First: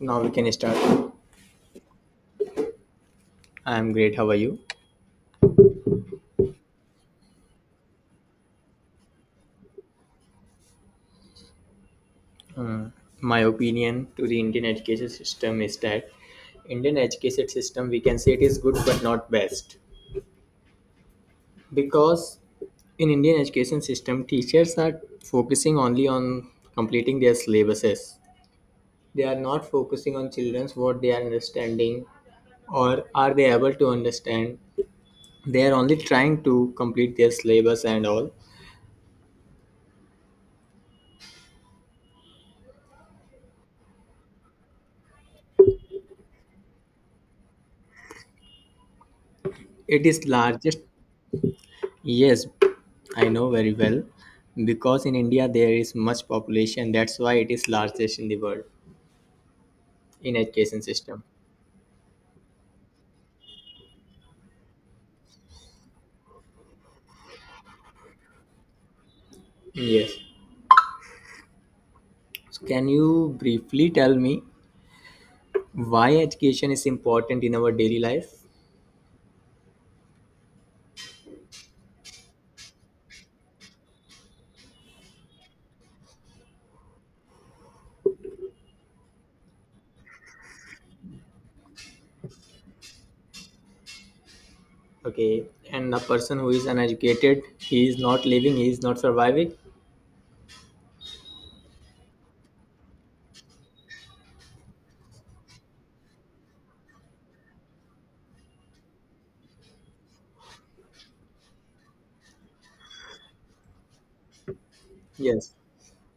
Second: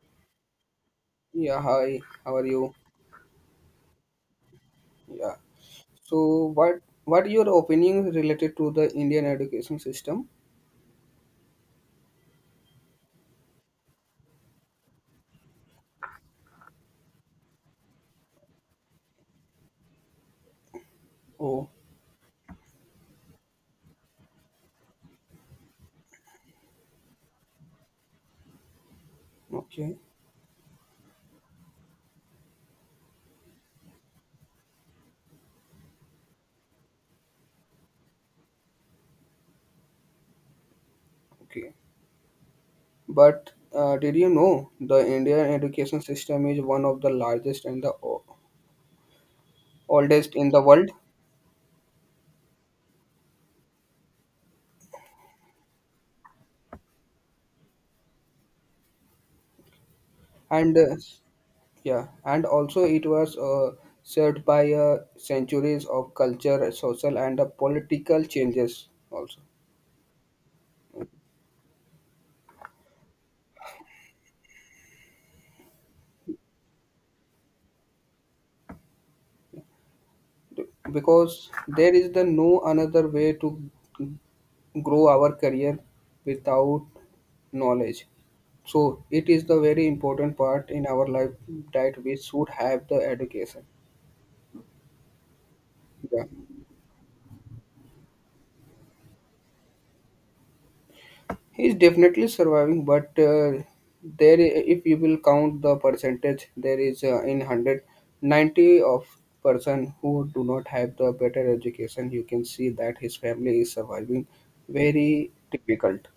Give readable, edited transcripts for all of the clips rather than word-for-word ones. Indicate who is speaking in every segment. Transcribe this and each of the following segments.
Speaker 1: Now we can start.
Speaker 2: Yeah, hi. How are you?
Speaker 1: I'm great. How are you?
Speaker 2: Yeah. So, what your opinion related to the Indian education system?
Speaker 1: My opinion to the Indian education system is that Indian education system we can say it is good but not best
Speaker 2: Oh,
Speaker 1: because in Indian education system teachers are focusing only on completing their syllabuses. They are not
Speaker 2: okay,
Speaker 1: focusing on children's what they are understanding or are they able to understand. They are only trying to complete their syllabus and all.
Speaker 2: okay. But did you know the Indian education system is one of the largest and the
Speaker 1: It is
Speaker 2: oldest in the
Speaker 1: largest.
Speaker 2: world?
Speaker 1: Yes, I know very well because in India there is much population. That's why it is largest in the world in
Speaker 2: And
Speaker 1: education system.
Speaker 2: yeah, and also it was served by centuries of culture, social, and political changes also
Speaker 1: Yes. So can you briefly tell me why education is important in our daily life?
Speaker 2: because there is the no another way to grow our career without knowledge. So it is the very important part in our life that we should have the education.
Speaker 1: Okay. And a
Speaker 2: Yeah,
Speaker 1: person who is uneducated, he is not living, he is not surviving.
Speaker 2: he is definitely surviving, but there, if you will count the percentage, there is in 190 of person who do not have the better education. You can see that his family is surviving very
Speaker 1: Yes.
Speaker 2: difficult.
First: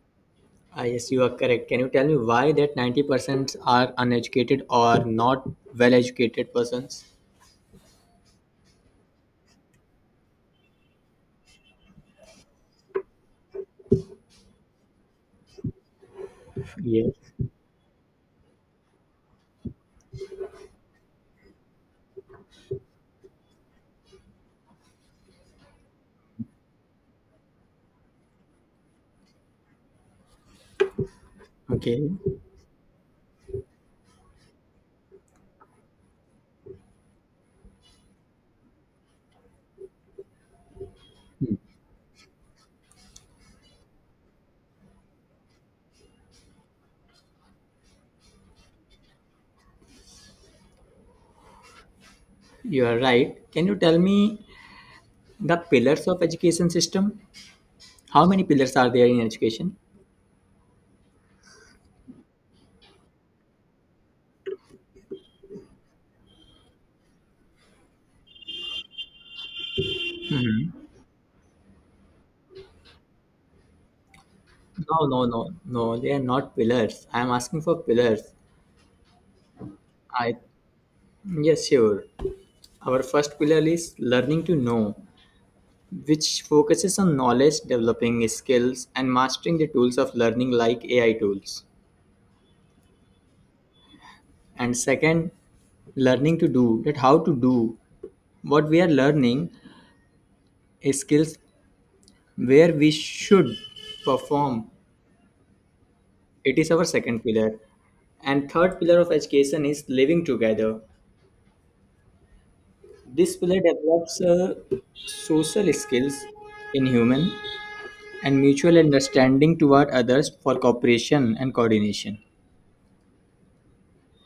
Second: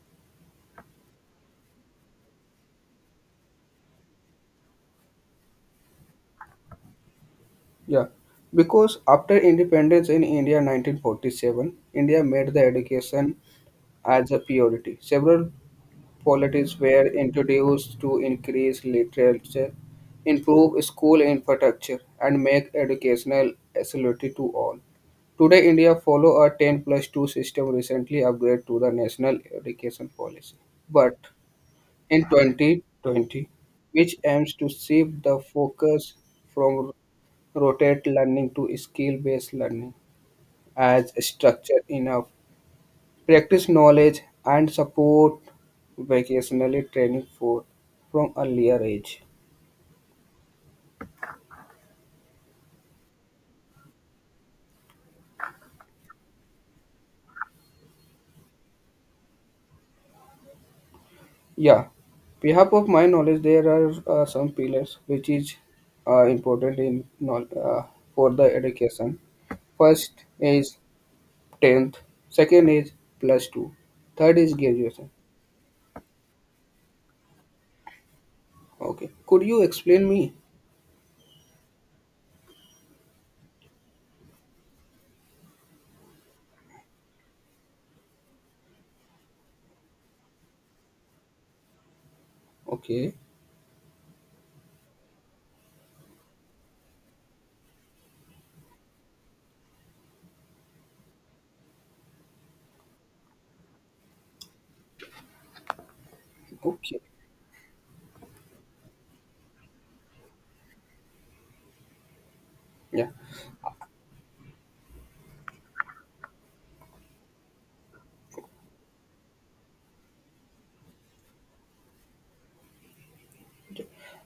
Speaker 1: Ah, yes, you are correct. Can you tell me why that 90% are uneducated or not well educated persons?
Speaker 2: Yeah, because after independence in India 1947, India made the education as a priority. Several policies were
Speaker 1: Yes.
Speaker 2: introduced to increase literature, improve school infrastructure, and make educational accessibility to all. Today, India follow a 10 plus 2 system recently upgraded to the National Education Policy. But
Speaker 1: Okay.
Speaker 2: in 2020, which aims to shift the focus from rotate learning to skill-based learning as structure enough practice knowledge and support vocationally training for from earlier age.
Speaker 1: You are right. Can you tell me the pillars of education system? How many pillars are there in education?
Speaker 2: Yeah, behalf of my knowledge there are some pillars which is important in for the education. First is
Speaker 1: hmm
Speaker 2: 10th, second is plus 2, third is
Speaker 1: No,
Speaker 2: graduation.
Speaker 1: no, no, no. They are not pillars. I am asking for pillars.
Speaker 2: Okay, could you explain me?
Speaker 1: I Yes, sure. Our first pillar is learning to know, which focuses on knowledge, developing skills, and mastering the tools of learning like AI tools.
Speaker 2: Okay.
Speaker 1: And second, learning to do, that how to do what we are learning is skills where we should perform. It is our
Speaker 2: Okay.
Speaker 1: second pillar. And third pillar of education is living together.
Speaker 2: Yeah,
Speaker 1: This pillar develops social skills in human and mutual understanding toward others for cooperation and coordination.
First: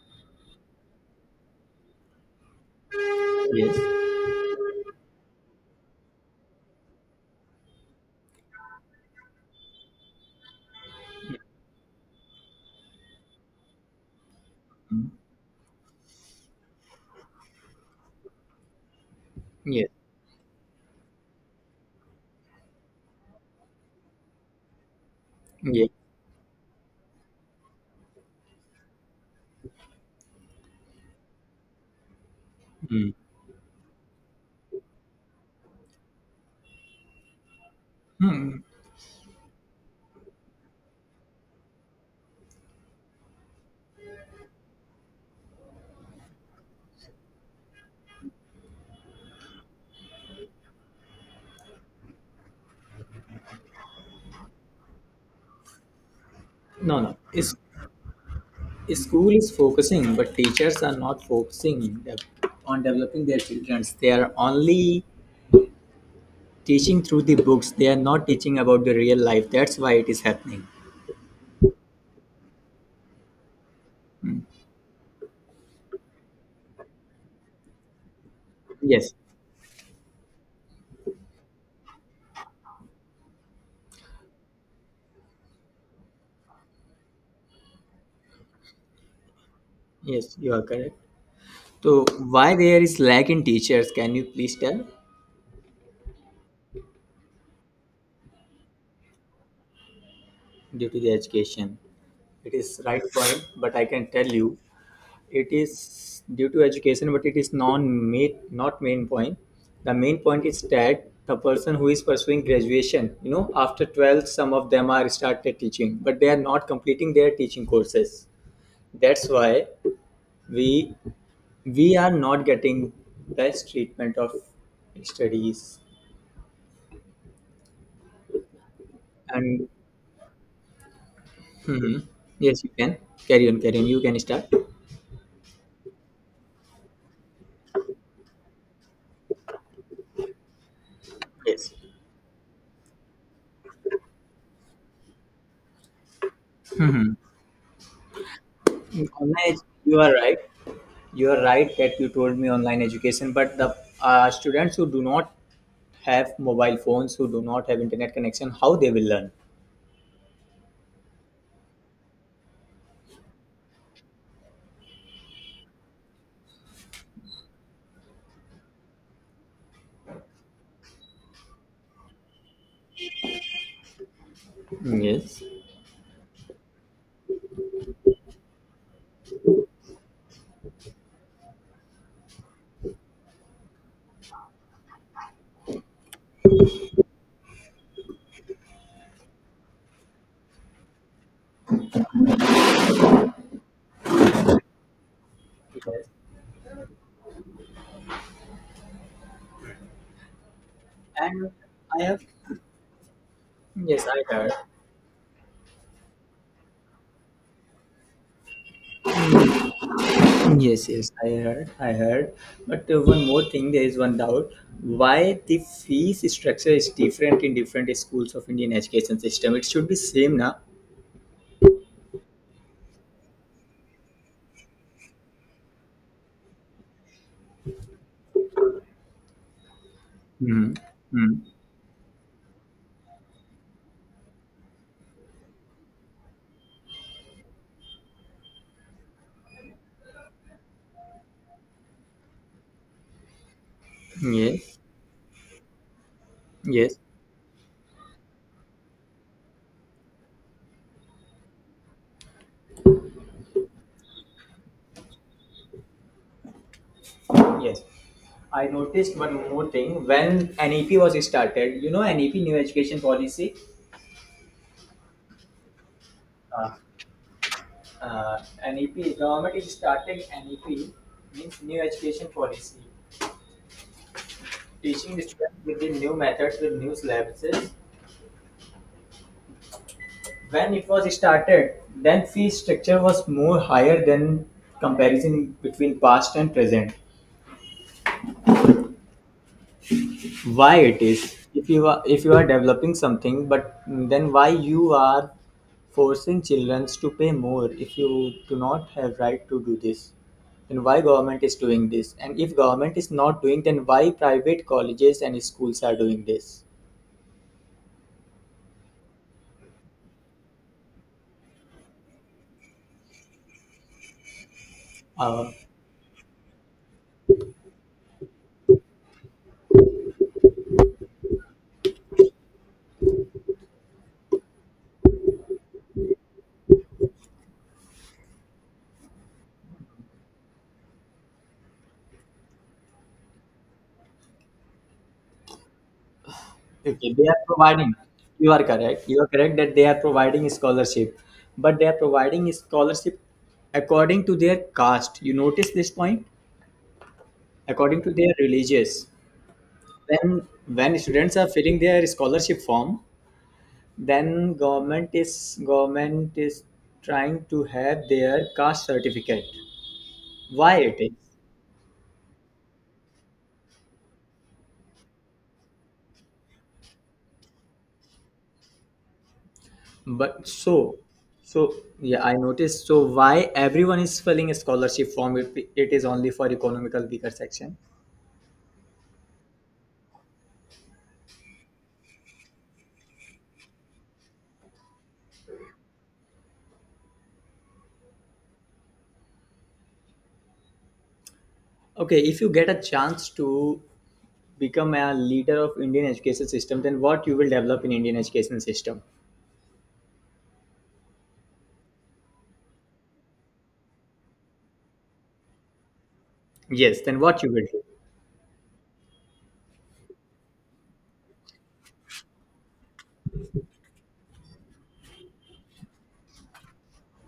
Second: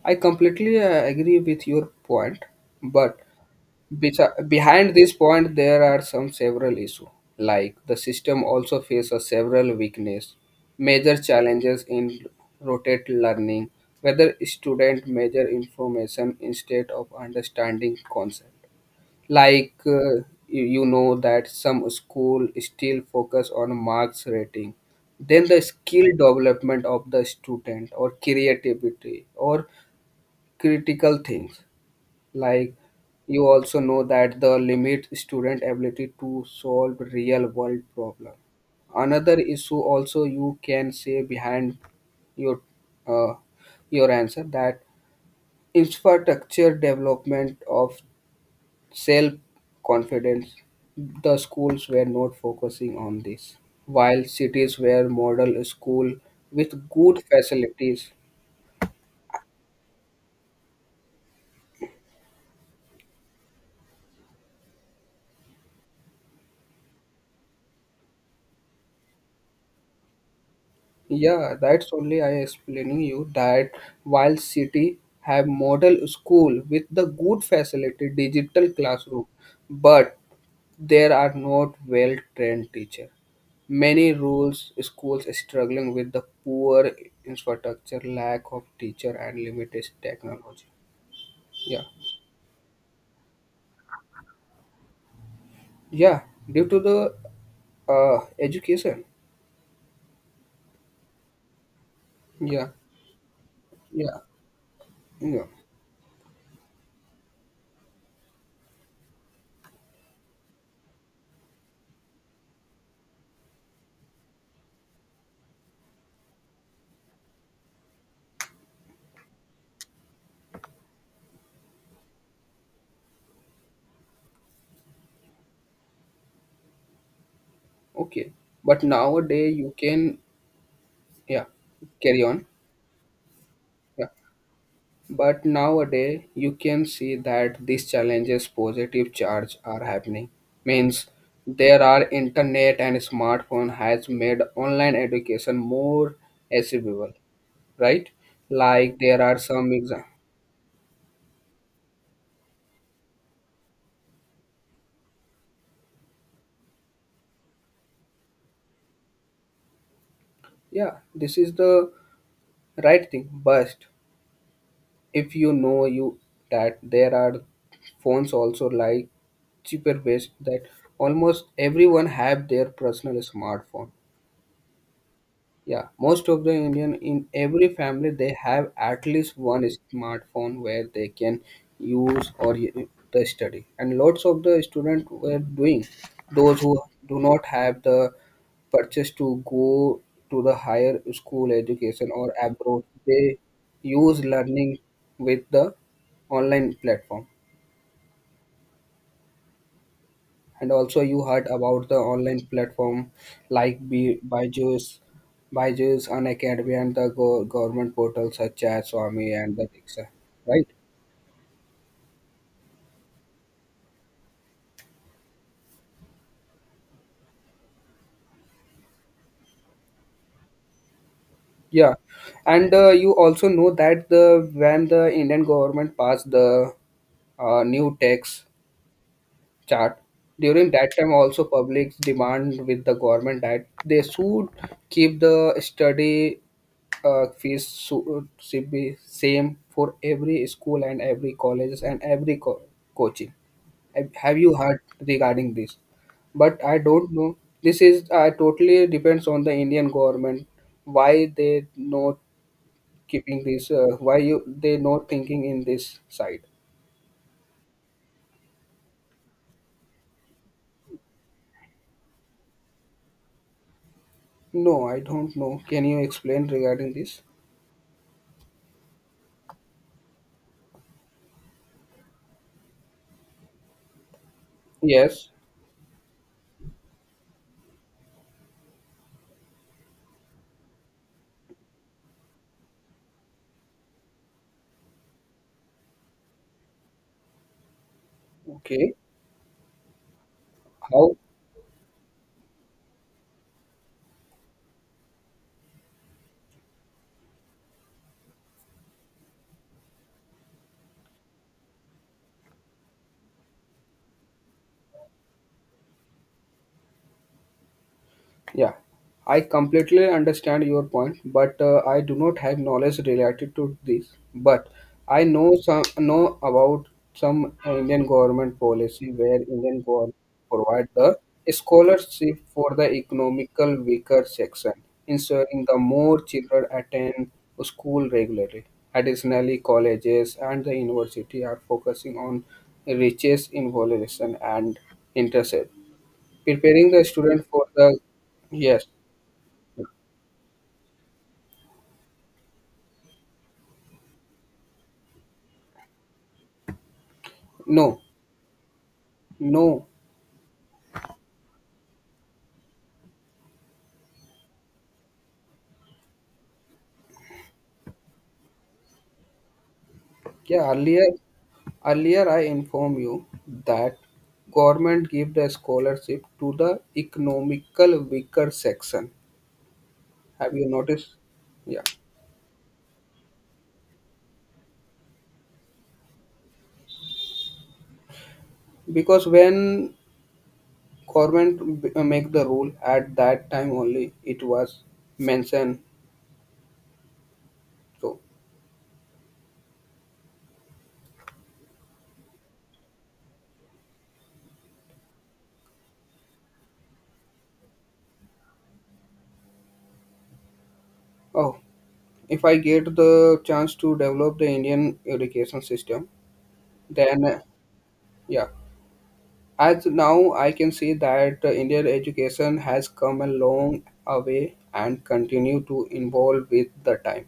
Speaker 2: I completely agree with your point, but
Speaker 1: Yes.
Speaker 2: behind this point there are some several issues. Like the system also faces several weakness, major challenges in rotate learning, whether student measure information instead of understanding concept. Like
Speaker 1: Yes.
Speaker 2: you know that some school still focus on marks rating, then the
Speaker 1: Yes.
Speaker 2: skill development of the student or creativity or critical things like
Speaker 1: Mm.
Speaker 2: you also know that the limit student ability to solve real world problem. Another issue also you can say behind your uh, your answer that infrastructure development of self confidence, the schools were not focusing on this, while cities were model school with
Speaker 1: No, no.
Speaker 2: good
Speaker 1: Is
Speaker 2: facilities.
Speaker 1: school is focusing, but teachers are not focusing on developing their children. They are only teaching through the books. They are not teaching about the real life. That's why it is happening.
Speaker 2: Yeah, that's only I explaining you that while city have model school with the good facility digital
Speaker 1: Yes.
Speaker 2: classroom, but there are not well trained teacher. Many rules schools struggling with the poor infrastructure, lack of teacher and limited
Speaker 1: Yes, you are
Speaker 2: technology.
Speaker 1: correct.
Speaker 2: Yeah,
Speaker 1: So why there is lack in teachers? Can you please tell?
Speaker 2: yeah, due to the education.
Speaker 1: Due to the education, it
Speaker 2: Yeah,
Speaker 1: is right point, but I can
Speaker 2: yeah,
Speaker 1: tell you,
Speaker 2: yeah.
Speaker 1: it is due to education, but it is non main not main point. The main point is that the person who is pursuing graduation, after 12, some of them are started teaching, but they are not completing their teaching courses. That's why we we are not getting best treatment of studies
Speaker 2: Okay, but nowadays
Speaker 1: and
Speaker 2: you can yeah carry on.
Speaker 1: Yes, you can. Carry on, carry on. You
Speaker 2: Yeah.
Speaker 1: can start.
Speaker 2: But nowadays, you can see that these challenges positive charge are happening. Means
Speaker 1: Yes.
Speaker 2: there are internet and smartphone has made online education more accessible, right? Like there are
Speaker 1: Online,
Speaker 2: some
Speaker 1: you
Speaker 2: exam.
Speaker 1: are right. You are right that you told me online education, but the students who do not have mobile phones, who do not have internet connection, how they will learn?
Speaker 2: Yeah, this is the right thing. But if you know you that there are phones also like cheaper ways that almost everyone have their personal smartphone.
Speaker 1: Yes.
Speaker 2: Yeah, most of the Indian in every family they have at least one smartphone where they can use or the study, and lots of the students were doing. Those who do not have the purchase to go to the higher school education or abroad, they use learning with the
Speaker 1: Yes.
Speaker 2: online platform. And also you heard
Speaker 1: And
Speaker 2: about the
Speaker 1: I have.
Speaker 2: online platform like
Speaker 1: Yes, I heard.
Speaker 2: Byju's, Byju's, Unacademy, and the government portals such as Swami and the Diksha, right?
Speaker 1: Yes, yes, I heard. I heard. But one more thing, there is one doubt. Why the fees structure is different in different schools of Indian education system? It should be same, na?
Speaker 2: Yeah, and you also know that the when the Indian government passed the new tax chart. During
Speaker 1: Mm-hmm.
Speaker 2: that time, also public demand with the government that they should keep the study fees should be same for every school and every colleges and every coaching. Have you
Speaker 1: Yes.
Speaker 2: heard regarding this? But I
Speaker 1: Yes.
Speaker 2: don't know. This is totally depends on the Indian government why they not keeping this. Why you they not thinking in this side?
Speaker 1: Yes. I noticed one more thing. When NEP was started, NEP, New Education Policy,
Speaker 2: No, I don't know. Can you explain
Speaker 1: uh,
Speaker 2: regarding this?
Speaker 1: uh, NEP, government is starting NEP, means New Education Policy, teaching the
Speaker 2: Yes.
Speaker 1: students with the new methods, with new syllabuses. When it was started, then fee structure was more higher than comparison between past and present.
Speaker 2: Okay.
Speaker 1: Why it
Speaker 2: How?
Speaker 1: is, if you are developing something, but then why you are forcing children to pay more? If you do not have right to do this, then why government is doing this? And if government is not doing, then why private colleges and schools are doing this?
Speaker 2: Yeah. I completely understand your point, but I do not have knowledge related to this. But I
Speaker 1: uh,
Speaker 2: know some know about some Indian government policy where Indian government provide the scholarship for the economical weaker section, ensuring the more children attend school regularly. Additionally, colleges and the university are focusing on riches involution and interest preparing the
Speaker 1: okay, they are
Speaker 2: student for
Speaker 1: providing.
Speaker 2: the
Speaker 1: you are
Speaker 2: yes.
Speaker 1: correct you are correct that they are providing scholarship, but they are providing scholarship according to their caste. You notice this point?
Speaker 2: No,
Speaker 1: According to their religious,
Speaker 2: no.
Speaker 1: when when students are filling their scholarship form, then government is trying to have their caste certificate.
Speaker 2: Yeah,
Speaker 1: Why it
Speaker 2: earlier
Speaker 1: is?
Speaker 2: earlier I inform you that government give the scholarship to the economical weaker section.
Speaker 1: but
Speaker 2: Have you
Speaker 1: so
Speaker 2: noticed?
Speaker 1: so
Speaker 2: Yeah,
Speaker 1: yeah, I noticed. So why everyone is filling a scholarship form if it is only for economical weaker section?
Speaker 2: because when government make the rule at that time only it was mentioned. So
Speaker 1: Okay, if you get a chance to become a leader of Indian education system, then what you will develop in Indian education system?
Speaker 2: oh, if I get the chance to develop the Indian education system,
Speaker 1: Yes, then
Speaker 2: then
Speaker 1: what you will do?
Speaker 2: yeah. As now, I can see that Indian education has come a long way and continue to evolve with the time.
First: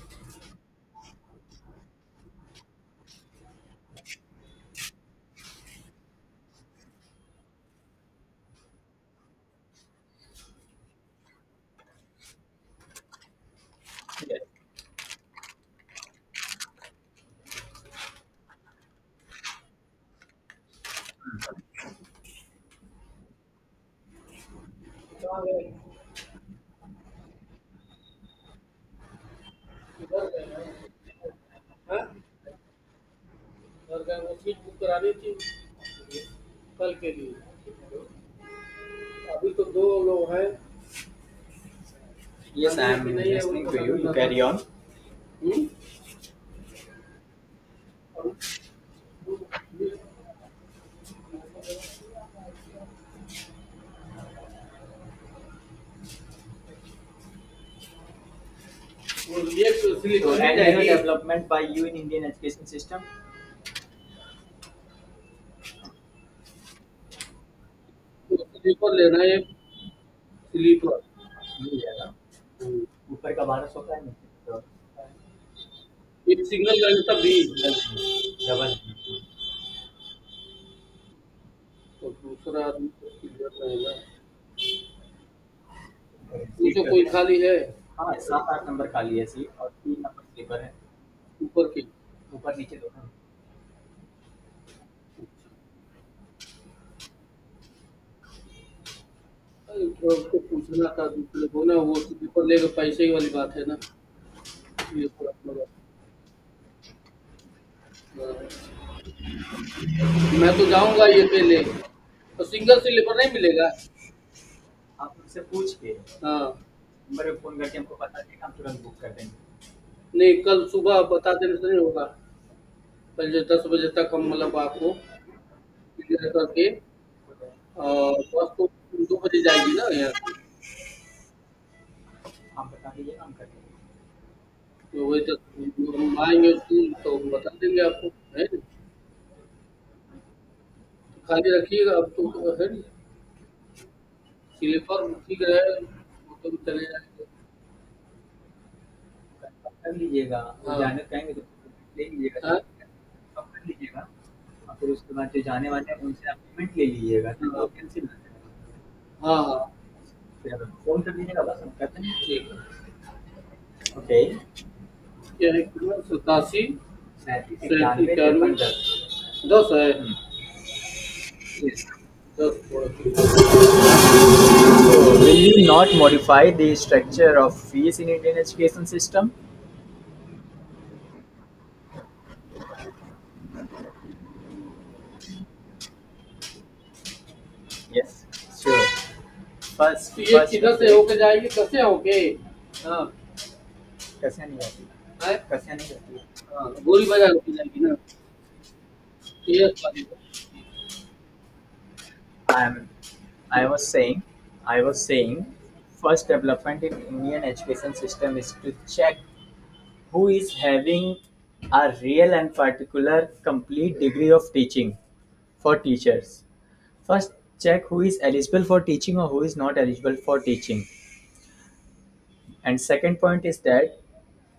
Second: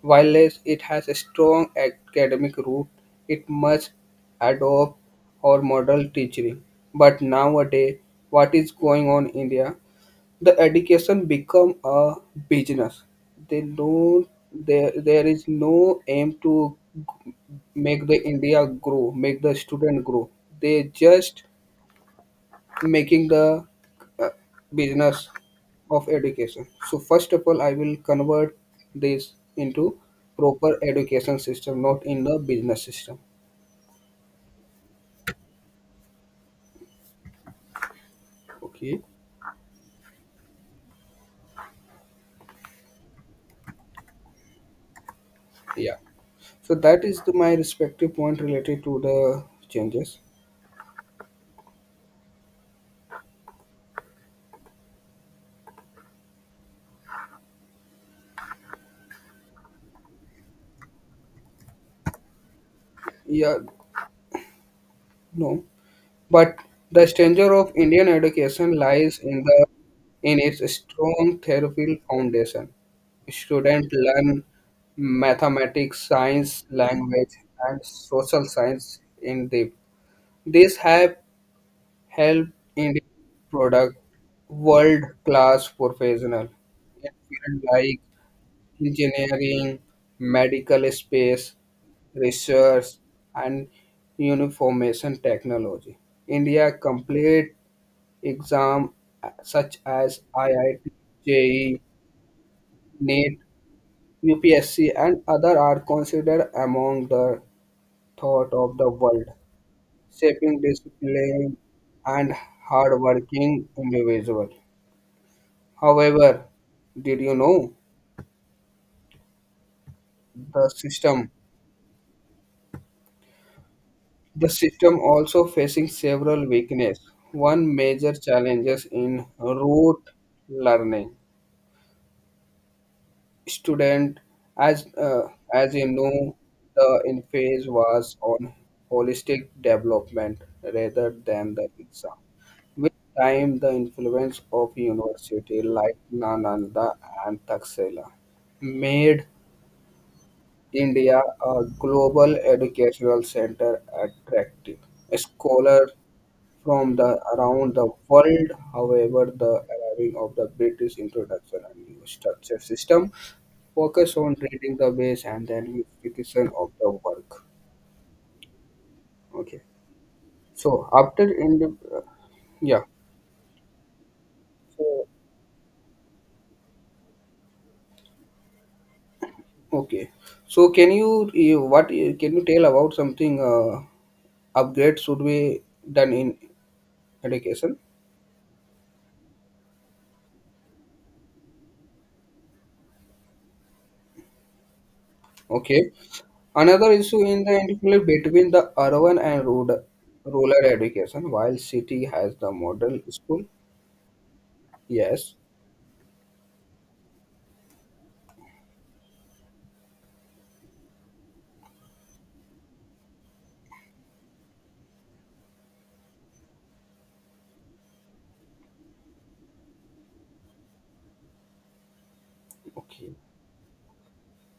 Speaker 2: While less it has a strong academic root, it must adopt or model teaching. But nowadays, what is going on in India? The education become a business. They don't. There is no aim to g- make the India grow, make the student grow. They just making the uh, business of education. So first of all, I will convert this into proper
Speaker 1: Yes.
Speaker 2: education system, not
Speaker 1: हैं?
Speaker 2: in the business system.
Speaker 1: और क्या वो seat book करानी थी कल के लिए?
Speaker 2: Okay.
Speaker 1: अभी तो दो लोग हैं। Yes, I am अभी नहीं है, listening to उनको you. You समझ carry on. Hmm?
Speaker 2: Yeah. So that is the, my respective point
Speaker 1: और
Speaker 2: related to the
Speaker 1: वो-
Speaker 2: changes.
Speaker 1: वो लिए तो स्लिप So, हो and any जाएगी development by you in Indian education system?
Speaker 2: Yeah. No. But the danger of Indian education
Speaker 1: sleeper
Speaker 2: lies
Speaker 1: लेना है।
Speaker 2: in the in its
Speaker 1: sleeper
Speaker 2: strong
Speaker 1: मिल
Speaker 2: theoretical foundation,
Speaker 1: जाएगा। ऊपर का बारह सौ
Speaker 2: students
Speaker 1: का है
Speaker 2: learn
Speaker 1: ना?
Speaker 2: mathematics,
Speaker 1: एक
Speaker 2: science,
Speaker 1: सिग्नल रहेगा तब
Speaker 2: language, and
Speaker 1: भी
Speaker 2: social
Speaker 1: double,
Speaker 2: science in depth. This have
Speaker 1: तो
Speaker 2: helped
Speaker 1: दूसरा आदमी
Speaker 2: India
Speaker 1: को सिग्नल रहेगा।
Speaker 2: product world-class
Speaker 1: ये
Speaker 2: professional,
Speaker 1: तो सीट कोई स्लीपर
Speaker 2: in
Speaker 1: है। खाली है।
Speaker 2: fields like
Speaker 1: हाँ, 7-8 नंबर खाली है सीट और
Speaker 2: engineering,
Speaker 1: 3 नंबर स्लीपर है।
Speaker 2: medical space,
Speaker 1: ऊपर की। ऊपर-नीचे
Speaker 2: research,
Speaker 1: दोनों हैं।
Speaker 2: and uniformation technology. India complete exam such
Speaker 1: अरे थोड़ा
Speaker 2: as
Speaker 1: उसको
Speaker 2: IIT,
Speaker 1: पूछना था दूसरे को ना,
Speaker 2: JEE,
Speaker 1: वो स्लीपर लेगा, पैसे की वाली
Speaker 2: NET,
Speaker 1: बात है ना,
Speaker 2: UPSC,
Speaker 1: इसलिए
Speaker 2: and
Speaker 1: थोड़ा
Speaker 2: other
Speaker 1: लगा।
Speaker 2: are considered among the thought of the
Speaker 1: हाँ।
Speaker 2: world,
Speaker 1: मैं
Speaker 2: shaping
Speaker 1: तो जाऊँगा ये पे
Speaker 2: discipline
Speaker 1: ले।
Speaker 2: and
Speaker 1: तो सिंगल स्लीपर नहीं
Speaker 2: hardworking
Speaker 1: मिलेगा?
Speaker 2: individual.
Speaker 1: आप उनसे पूछ के हाँ।
Speaker 2: However, did
Speaker 1: नंबर
Speaker 2: you
Speaker 1: पे फ़ोन
Speaker 2: know
Speaker 1: करके हमको बता देना, हम तुरंत बुक कर देंगे। नहीं, कल
Speaker 2: the
Speaker 1: सुबह
Speaker 2: system?
Speaker 1: बता देने से नहीं होगा। पहले 10 बजे तक हम
Speaker 2: The
Speaker 1: मतलब आपको
Speaker 2: system also facing
Speaker 1: clear
Speaker 2: several
Speaker 1: करके
Speaker 2: weaknesses. One
Speaker 1: अ,
Speaker 2: major
Speaker 1: बस तो
Speaker 2: challenges
Speaker 1: 2
Speaker 2: in
Speaker 1: बजे जाएगी ना
Speaker 2: rote
Speaker 1: यहाँ से?
Speaker 2: learning
Speaker 1: आप बता दीजिए हम कर देंगे।
Speaker 2: student as
Speaker 1: तो वही
Speaker 2: uh, as you
Speaker 1: तो
Speaker 2: know
Speaker 1: हम आएँगे
Speaker 2: the
Speaker 1: स्कूल तो बता
Speaker 2: emphasis
Speaker 1: देंगे आपको,
Speaker 2: was
Speaker 1: है
Speaker 2: on
Speaker 1: ना?
Speaker 2: holistic development rather than
Speaker 1: खाली
Speaker 2: the
Speaker 1: रखिएगा अब
Speaker 2: exam.
Speaker 1: तो है ना,
Speaker 2: With time the influence of
Speaker 1: sleeper ठीक
Speaker 2: university
Speaker 1: रहेगा,
Speaker 2: like
Speaker 1: वो तो चले
Speaker 2: nananda
Speaker 1: जाएँगे।
Speaker 2: and taxila made
Speaker 1: कंफर्म कर लीजिएगा वो, हाँ। जाने
Speaker 2: india
Speaker 1: कहेंगे तो
Speaker 2: a
Speaker 1: ले
Speaker 2: global
Speaker 1: लीजिएगा, हाँ। टिकट
Speaker 2: educational
Speaker 1: कंफर्म कर
Speaker 2: center
Speaker 1: लीजिएगा और
Speaker 2: attractive
Speaker 1: फिर उसके बाद जो जाने
Speaker 2: scholars
Speaker 1: वाले हैं उनसे आप पेमेंट ले
Speaker 2: from the
Speaker 1: लीजिएगा, नहीं तो हाँ, वो
Speaker 2: around the
Speaker 1: कैंसिल हो
Speaker 2: world. However,
Speaker 1: जाएगा। हाँ,
Speaker 2: the
Speaker 1: हाँ।
Speaker 2: arriving of the
Speaker 1: फिर आप
Speaker 2: British
Speaker 1: फ़ोन कर दीजिएगा,
Speaker 2: introduction
Speaker 1: बस हम
Speaker 2: and
Speaker 1: कर
Speaker 2: new
Speaker 1: देंगे, ठीक है।
Speaker 2: structure system focus
Speaker 1: okay.
Speaker 2: on treating the base and the
Speaker 1: यह इक्यावन
Speaker 2: unification
Speaker 1: सतासी
Speaker 2: of the work.
Speaker 1: इक्यानवे
Speaker 2: Okay.
Speaker 1: दस है।
Speaker 2: So after in the, yeah. So
Speaker 1: Will you not modify the structure of fees in Indian education system?
Speaker 2: okay. So can you eh, what eh, can you tell about something upgrade should be done in education?
Speaker 1: Yes. Sure. First, ये first किधर से होके जाएगी, कैसे होके? हाँ। कसिया नहीं जाती है? कसिया नहीं
Speaker 2: Okay.
Speaker 1: जाती? हाँ,
Speaker 2: Another
Speaker 1: गोली
Speaker 2: issue
Speaker 1: बाजार
Speaker 2: in the
Speaker 1: होके जाएगी ना।
Speaker 2: interplay between the urban and
Speaker 1: ये
Speaker 2: rural, rural education, while city has the
Speaker 1: I am
Speaker 2: model school.
Speaker 1: I was saying I was
Speaker 2: Yes,
Speaker 1: saying first development in Indian education system is to check who is having a real and particular complete degree of teaching for teachers. First, check who is eligible for teaching or who is not eligible for teaching. And
Speaker 2: okay,
Speaker 1: second point is that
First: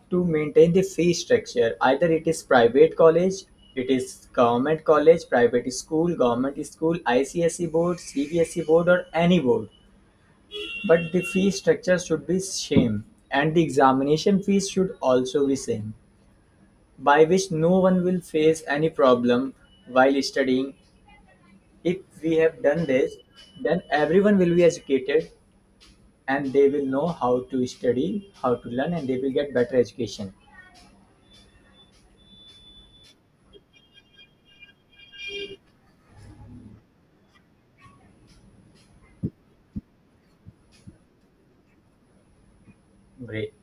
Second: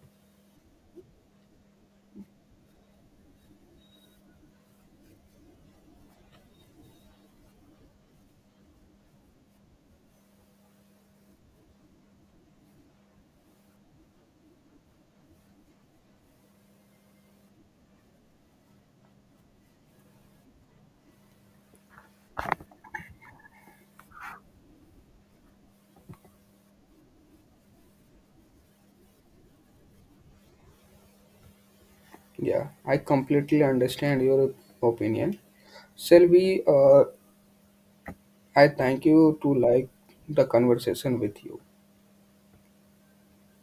Speaker 1: to maintain the fee structure, either it is private college, it is government college, private school, government school, ICSE board, CBSE board, or any board. But the fee structure should be same, and the examination fees should also be same, by which no one will face any problem while studying. If we have done this, then everyone will be educated and they will know how to study, how to learn, and they will get better education.
Speaker 2: yeah, I completely understand your opinion. Selvi, I thank you to like the conversation with you.
Speaker 1: Great.